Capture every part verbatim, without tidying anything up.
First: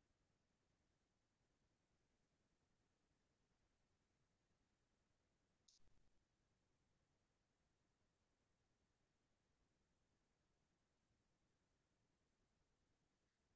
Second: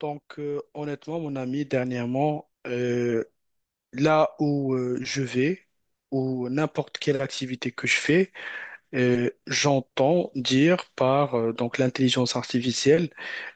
Donc, euh, honnêtement, mon ami, dernièrement, euh, là où euh, je vais, ou n'importe quelle activité que je fais, euh, j'entends dire par euh, donc l'intelligence artificielle.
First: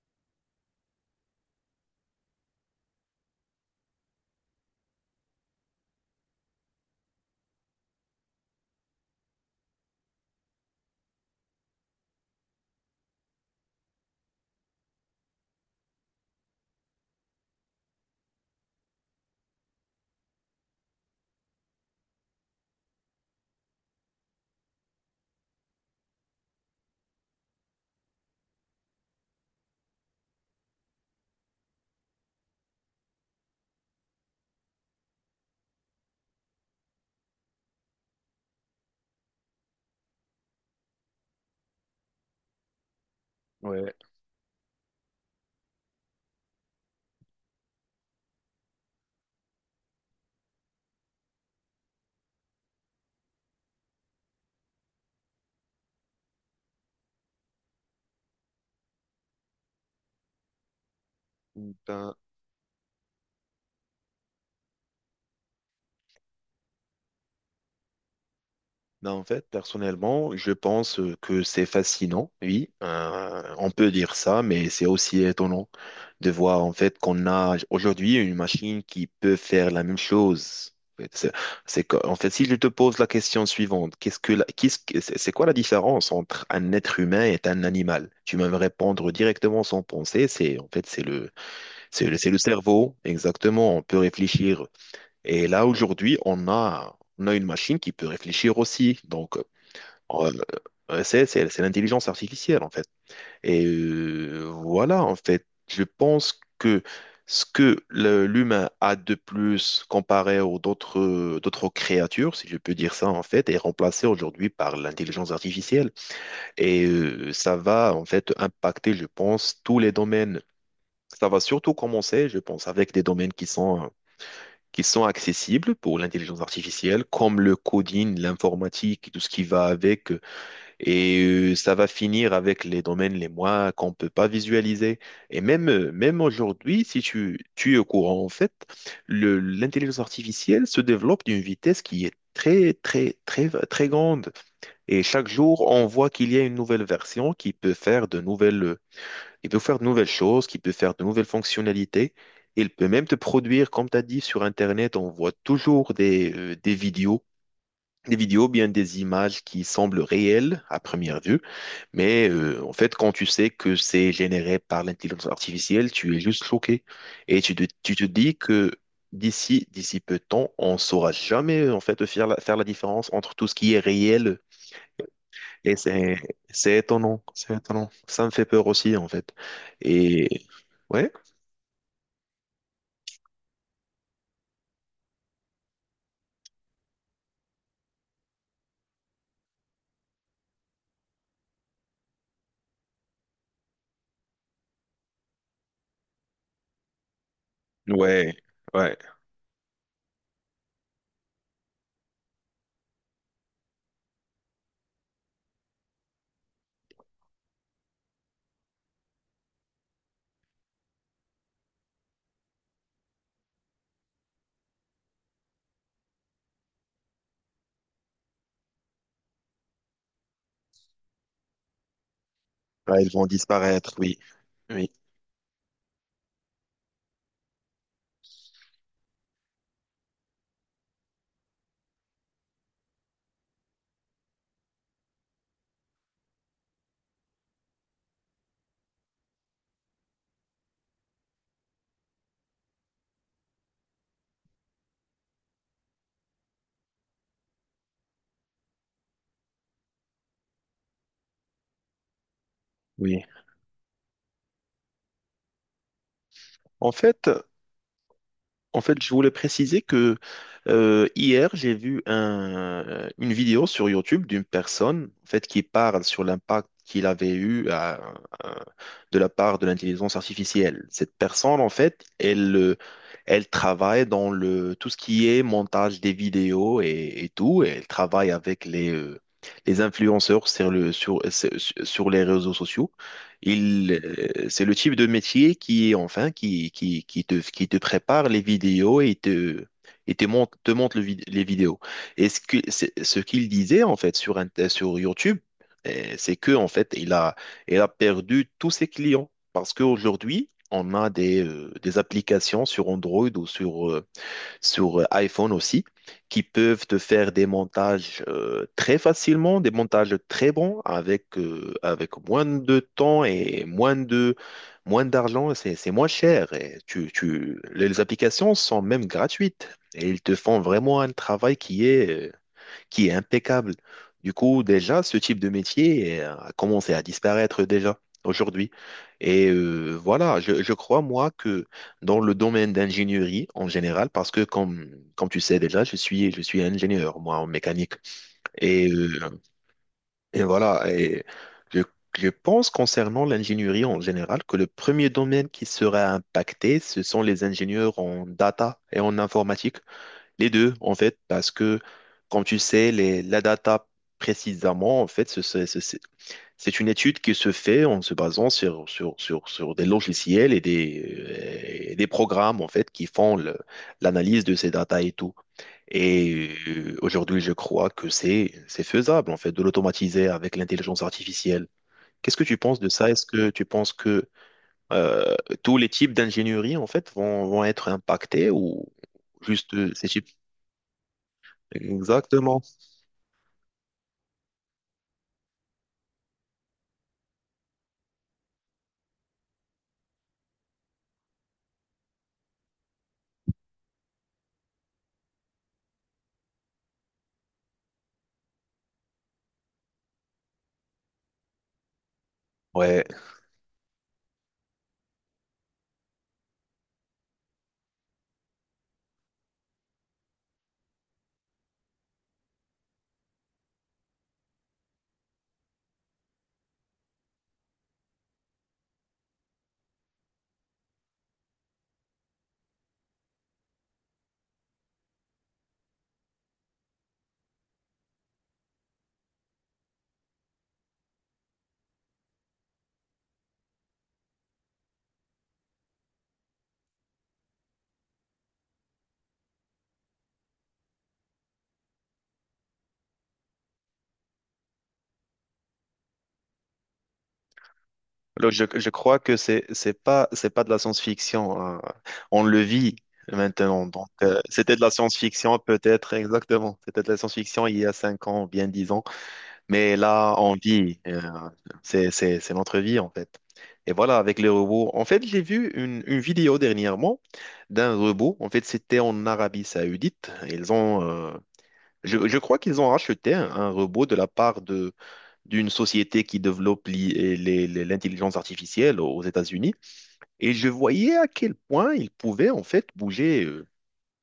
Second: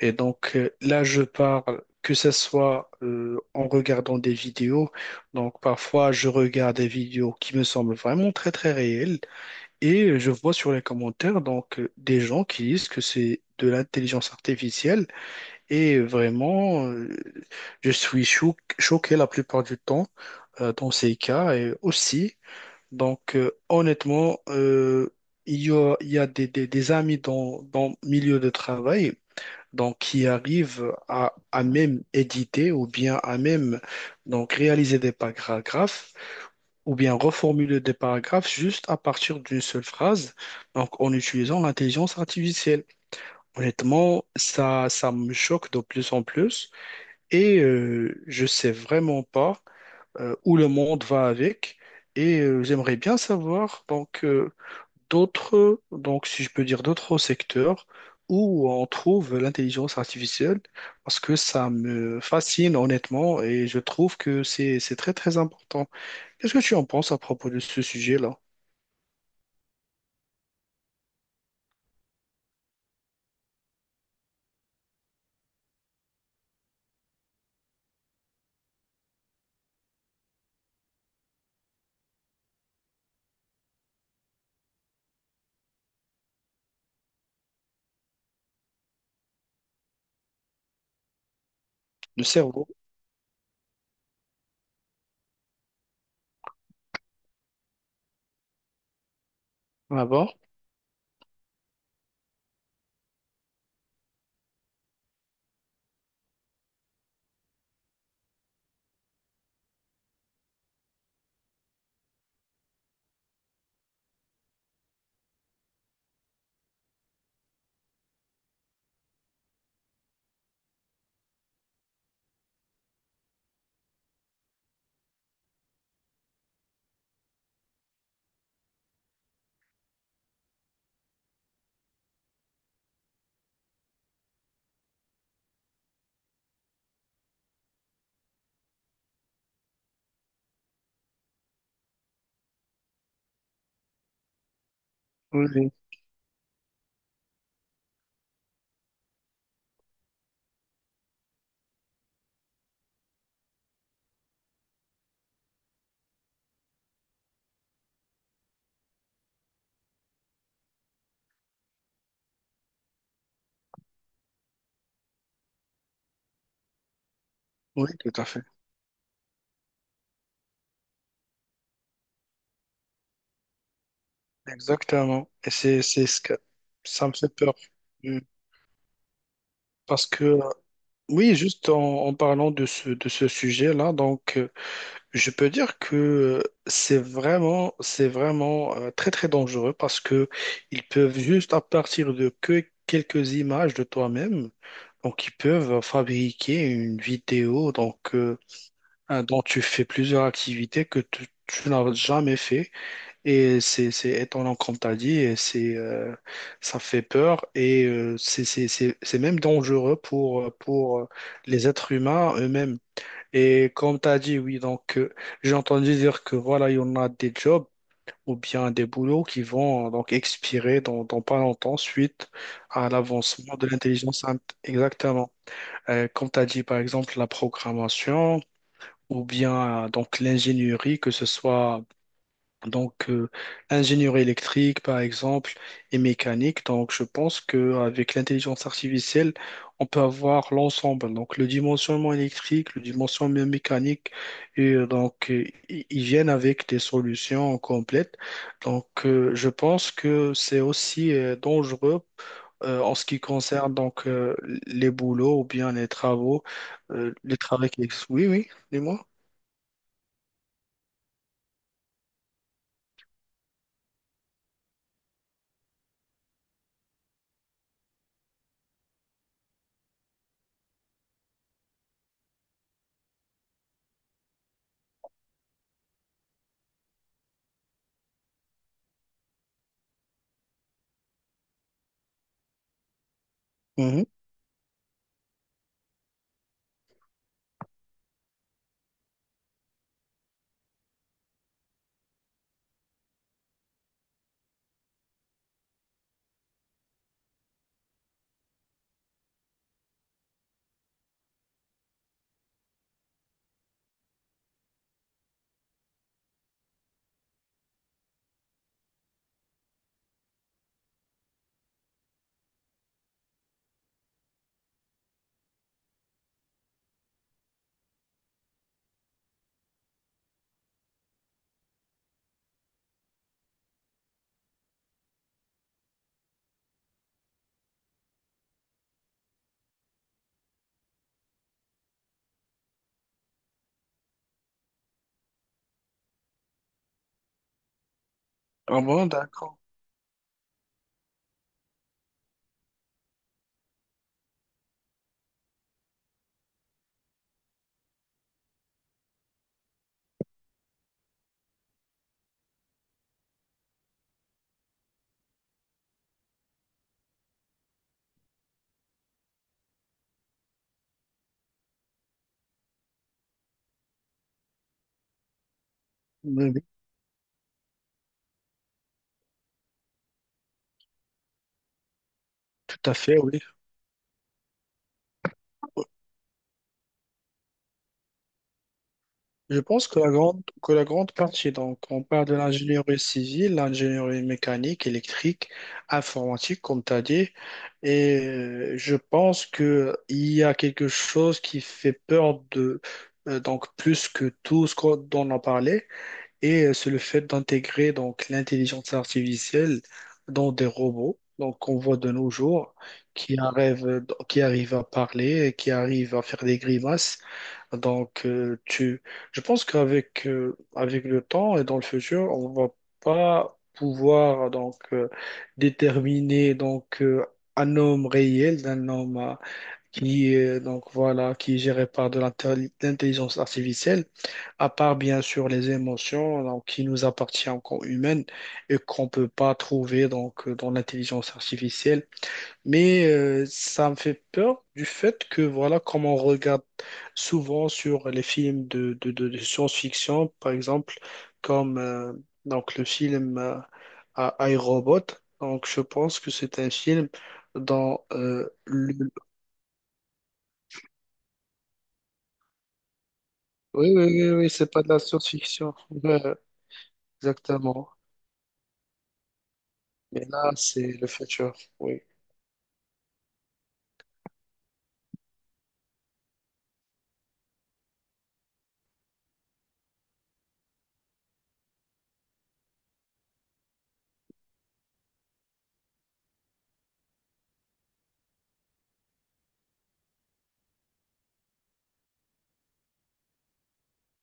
Et donc euh, là, je parle que ce soit euh, en regardant des vidéos. Donc parfois, je regarde des vidéos qui me semblent vraiment très très réelles, et euh, je vois sur les commentaires donc euh, des gens qui disent que c'est de l'intelligence artificielle et vraiment, euh, je suis chou- choqué la plupart du temps euh, dans ces cas et aussi. Donc, euh, honnêtement, euh, il y a, il y a des, des- des amis dans, dans le milieu de travail donc, qui arrivent à, à même éditer ou bien à même donc, réaliser des paragraphes ou bien reformuler des paragraphes juste à partir d'une seule phrase, donc en utilisant l'intelligence artificielle. Ouais. Honnêtement, ça, ça me choque de plus en plus. Et euh, je sais vraiment pas euh, où le monde va avec. Et euh, j'aimerais bien savoir donc euh, d'autres, donc si je peux dire d'autres secteurs où on trouve l'intelligence artificielle, parce que ça Ben, me fascine honnêtement et je trouve que c'est c'est très très important. Qu'est-ce que tu en penses à propos de ce sujet-là? ben, en fait, personnellement, je pense euh, que c'est fascinant, oui. Euh, on peut dire ça, mais c'est aussi étonnant de voir en fait qu'on a aujourd'hui une machine qui peut faire la même chose. C'est c'est que- En fait, si je te pose la question suivante, qu'est-ce que la- qu'est-ce que- c'est c'est quoi la différence entre un être humain et un animal? Tu vas me répondre directement sans penser. C'est en fait c'est le c'est le Le c'est le cerveau, cerveau, exactement. On peut réfléchir. Et là, aujourd'hui, on a, on a une machine qui peut réfléchir aussi. Donc, euh, d'abord. euh, c'est, c'est- c'est l'intelligence artificielle, en fait. Et euh, voilà, en fait, je pense que ce que le- l'humain a de plus comparé aux d'autres, d'autres créatures, si je peux dire ça, en fait, est remplacé aujourd'hui par l'intelligence artificielle. Et euh, ça va, en fait, impacter, je pense, tous les domaines. Ça va surtout commencer, je pense, avec des domaines qui sont qui sont accessibles pour l'intelligence artificielle, comme le coding, l'informatique, et tout ce qui va avec. Et euh, ça va finir avec les domaines les moins qu'on ne peut pas visualiser. Et même, euh, même aujourd'hui, si tu, tu es au courant, en fait, le- l'intelligence artificielle se développe d'une vitesse qui est très, très, très, très grande. Et chaque Oui, jour, oui, on voit qu'il y a une nouvelle version qui peut faire de nouvelles il peut faire de nouvelles choses, qui peut faire de nouvelles fonctionnalités. Il peut même te produire, comme tu as dit, sur Internet, on voit toujours des, euh, des vidéos, des vidéos, bien des images qui semblent réelles à première vue. Mais euh, en fait, quand tu sais que c'est généré par l'intelligence artificielle, tu es juste choqué. Et tu te, oui, tu te tout à dis fait. que d'ici, d'ici peu de temps, on ne saura jamais en fait faire la, faire la différence entre tout ce qui est réel. Exactement. Et Et c'est, c'est c'est, ce que c'est ça me étonnant, fait peur. c'est étonnant. Mm. Ça me fait peur aussi, en fait. Parce que, Et euh, ouais. oui, juste en, en parlant de ce, de ce sujet-là, donc, euh, je peux dire que euh, c'est vraiment, c'est vraiment euh, très, très dangereux parce que ils peuvent juste, à partir de que quelques images de toi-même, donc, ils peuvent fabriquer une vidéo, donc, Ouais, euh, ouais, euh, dont tu fais plusieurs activités que tu, tu n'as jamais fait. Et c'est, c'est étonnant, comme tu as dit, et c'est, euh, ça fait peur et euh, c'est c'est- c'est- c'est même dangereux pour, euh, pour euh, les êtres humains eux-mêmes. Et comme tu as dit, oui, donc euh, j'ai entendu dire que voilà, il y en a des jobs ou bien des boulots qui vont euh, donc expirer dans, dans pas longtemps suite à ouais, ils vont l'avancement de disparaître, oui, l'intelligence. int- oui, Exactement. Euh, comme tu as dit, par exemple, la programmation ou bien euh, donc l'ingénierie, que ce soit. Donc, euh, Ingénierie électrique, par exemple, et mécanique. Donc, je pense qu'avec l'intelligence artificielle, on peut avoir l'ensemble. Donc, le dimensionnement électrique, le dimensionnement mécanique, et euh, donc, euh, ils ils viennent avec des solutions complètes. Donc, euh, je pense que c'est aussi euh, dangereux euh, en ce qui oui. concerne donc euh, les boulots ou bien les travaux, En euh, fait, les travaux qui existent. Oui, oui, en fait, dis-moi. je voulais préciser que euh, hier, j'ai vu un- une vidéo sur YouTube d'une personne, en fait, qui parle sur l'impact qu'il avait eu à- à- de la part de l'intelligence artificielle. Cette personne, en fait, elle, euh, elle travaille dans le tout ce qui est montage des vidéos et, et tout, et elle travaille avec les euh, les influenceurs sur le sur sur sur les réseaux sociaux. Il, Mhm. euh, c'est le type de métier qui, est enfin, qui, qui, qui te, qui te prépare les vidéos et te, et te montre, te montre le vid- les vidéos. Et ce que, c'est- ce qu'il disait, en fait, sur, Int- sur YouTube, euh, c'est que, en fait, il a, il a perdu tous ses clients. Parce qu'aujourd'hui, on a des, euh, des applications sur Android ou sur, euh, sur euh, iPhone aussi, qui peuvent te faire des montages euh, très facilement, des montages très bons avec, euh, avec moins de temps et moins de, moins d'argent. C'est, c'est moins cher. Et tu, tu, les applications sont même gratuites et ils te font vraiment un travail qui est euh, qui est impeccable. Du coup, déjà, ce type de métier euh, a commencé à disparaître déjà aujourd'hui. Et euh, voilà, je, je crois, moi, que dans le domaine d'ingénierie en général, parce que comme, comme tu sais déjà, je suis, je suis ingénieur, moi, en mécanique. Ah Et, bon, euh, d'accord. et voilà, et je, je pense concernant l'ingénierie en général que le premier domaine qui sera impacté, ce sont les ingénieurs en data et en informatique. Les deux, en fait, parce que, comme tu sais, les, la data précisément, en fait, ce- ce- ce- c'est c'est une étude qui se fait en se basant sur, sur, sur, sur des logiciels et des, euh, et des programmes, en fait, qui font le- l'analyse de ces data et tout. Oui, Et oui, euh, aujourd'hui, je crois que c'est, c'est faisable, en fait, de l'automatiser avec l'intelligence artificielle. Qu'est-ce que tu tout penses de à ça? fait, Est-ce oui. que tu penses que euh, tous les types d'ingénierie, en fait, vont, vont être impactés ou Je juste pense euh, que ces la types? grande, que la grande partie, donc on parle de Exactement. l'ingénierie civile, l'ingénierie mécanique, électrique, informatique, comme tu as dit, et euh, je pense que il y a quelque chose qui fait peur de, euh, donc plus que tout ce qu'on- dont on a parlé, et euh, c'est le fait d'intégrer donc l'intelligence artificielle dans des robots. Donc, on voit de nos jours Ouais, qui arrivent, qui arrivent à parler, qui arrivent à faire des grimaces. Donc, euh, tu, je pense qu'avec euh, avec le temps et dans le futur, on va pas pouvoir donc euh, déterminer donc euh, un homme réel d'un homme euh, qui est donc voilà qui est géré par de l'intelli- l'intelligence artificielle, à part bien sûr les émotions donc, qui nous appartiennent en humaines et qu'on peut pas trouver donc euh, dans l'intelligence artificielle. Mais euh, ça me fait peur du fait que, voilà, comme on regarde souvent sur les films de, de, de- de science-fiction, par exemple, comme euh, donc le film euh, à iRobot. Donc, je pense que c'est un film dans euh, alors je, je le... crois que c'est c'est pas c'est pas de la science-fiction, hein. On le vit maintenant. Oui, oui, Donc oui, euh, oui, c'est c'était de pas la de la science-fiction science-fiction. peut-être Ouais, exactement. C'était de la science-fiction il y exactement. a cinq ans, bien dix ans. Mais Mais là là, on c'est vit. le euh, futur. Oui. c'est c'est c'est notre vie en fait. Et voilà avec les robots. En fait j'ai vu une, une vidéo dernièrement d'un robot. En fait c'était en Arabie Saoudite. Ils ont euh, je, je crois qu'ils ont racheté un, un robot de la part de. D'une société qui développe l'i- les- les- l'intelligence artificielle aux États-Unis. Et je voyais à quel point il pouvait en fait bouger, euh,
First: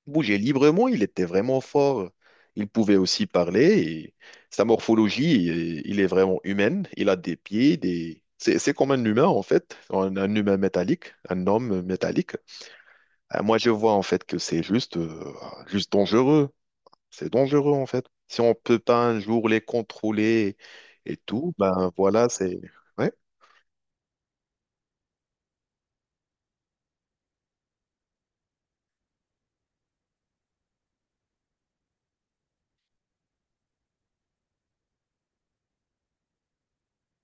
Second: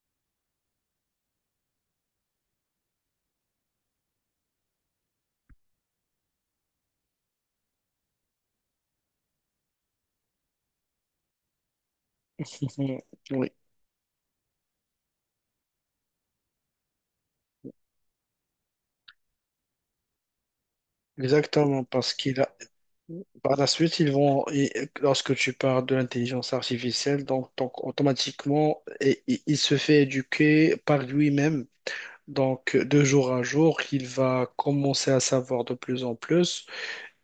bouger librement. Il était vraiment fort. Il pouvait aussi parler. Et sa morphologie, euh, il est vraiment humaine. Il a des pieds, des... C'est, c'est comme un humain en fait, un, un humain métallique, un homme métallique. Euh, Oui, Moi, je vois en fait que c'est juste, euh, juste dangereux. C'est dangereux en fait. Si on peut pas un jour les contrôler et tout, exactement, ben parce voilà, qu'il a c'est... Ouais, par la suite, ils vont, et lorsque tu parles de l'intelligence artificielle, donc, donc automatiquement, et- et- il se fait éduquer par lui-même. Donc, de jour à jour, il va commencer à savoir de plus en plus.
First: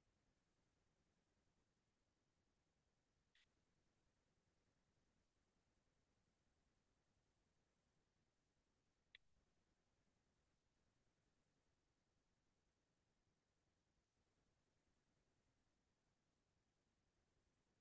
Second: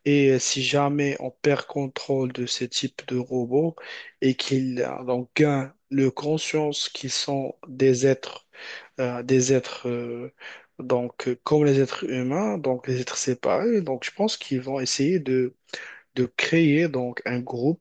Et si jamais on perd contrôle de ces types de robots et qu'ils euh, donc, gagnent le conscience qu'ils sont des êtres, euh, des êtres euh, donc, euh, comme les êtres humains, donc les êtres séparés, donc je pense qu'ils vont essayer de créer donc un groupe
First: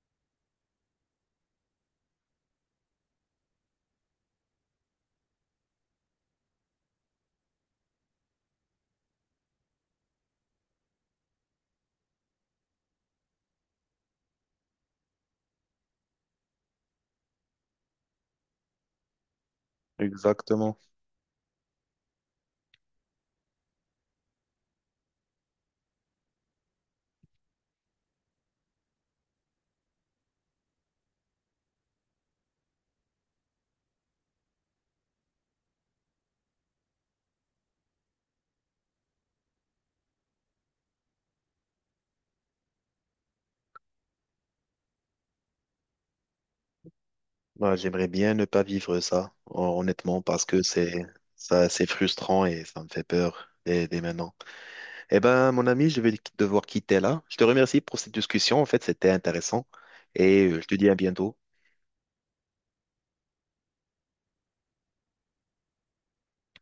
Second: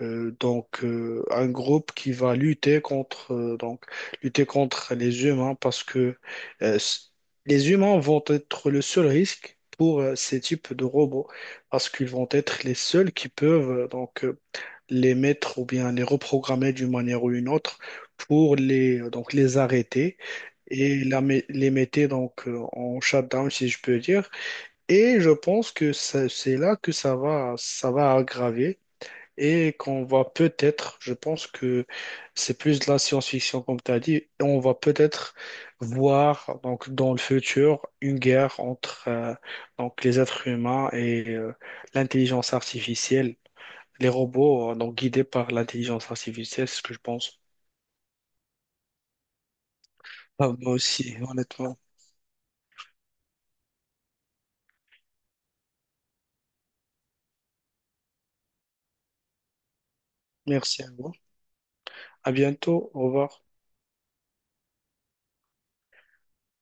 euh, donc euh, un groupe qui va lutter contre euh, donc lutter contre les humains parce que euh, s- les humains vont être le seul risque pour euh, ces types de robots parce qu'ils vont être les seuls qui peuvent euh, donc euh, les mettre ou bien les reprogrammer d'une manière ou une autre pour les euh, donc les arrêter exactement. et la mé- les mettre donc euh, en shutdown si je peux dire et je pense que ça- c'est là que ça va ça va aggraver et qu'on va peut-être, je pense que c'est plus de la science-fiction comme tu as dit, et on va peut-être voir donc dans le futur une guerre entre euh, donc les êtres humains et euh, l'intelligence artificielle, les robots euh, donc guidés par l'intelligence artificielle, c'est ce que je pense. Ben, j'aimerais bien ne pas vivre ça, hon- honnêtement, parce Ah, que moi c'est aussi, ça, honnêtement. c'est frustrant et ça me fait peur dès, dès maintenant. Eh ben, mon ami, je vais devoir quitter là. Je te remercie pour cette discussion. En fait, c'était intéressant et euh, je te Merci dis à à vous. bientôt. À bientôt. Au revoir.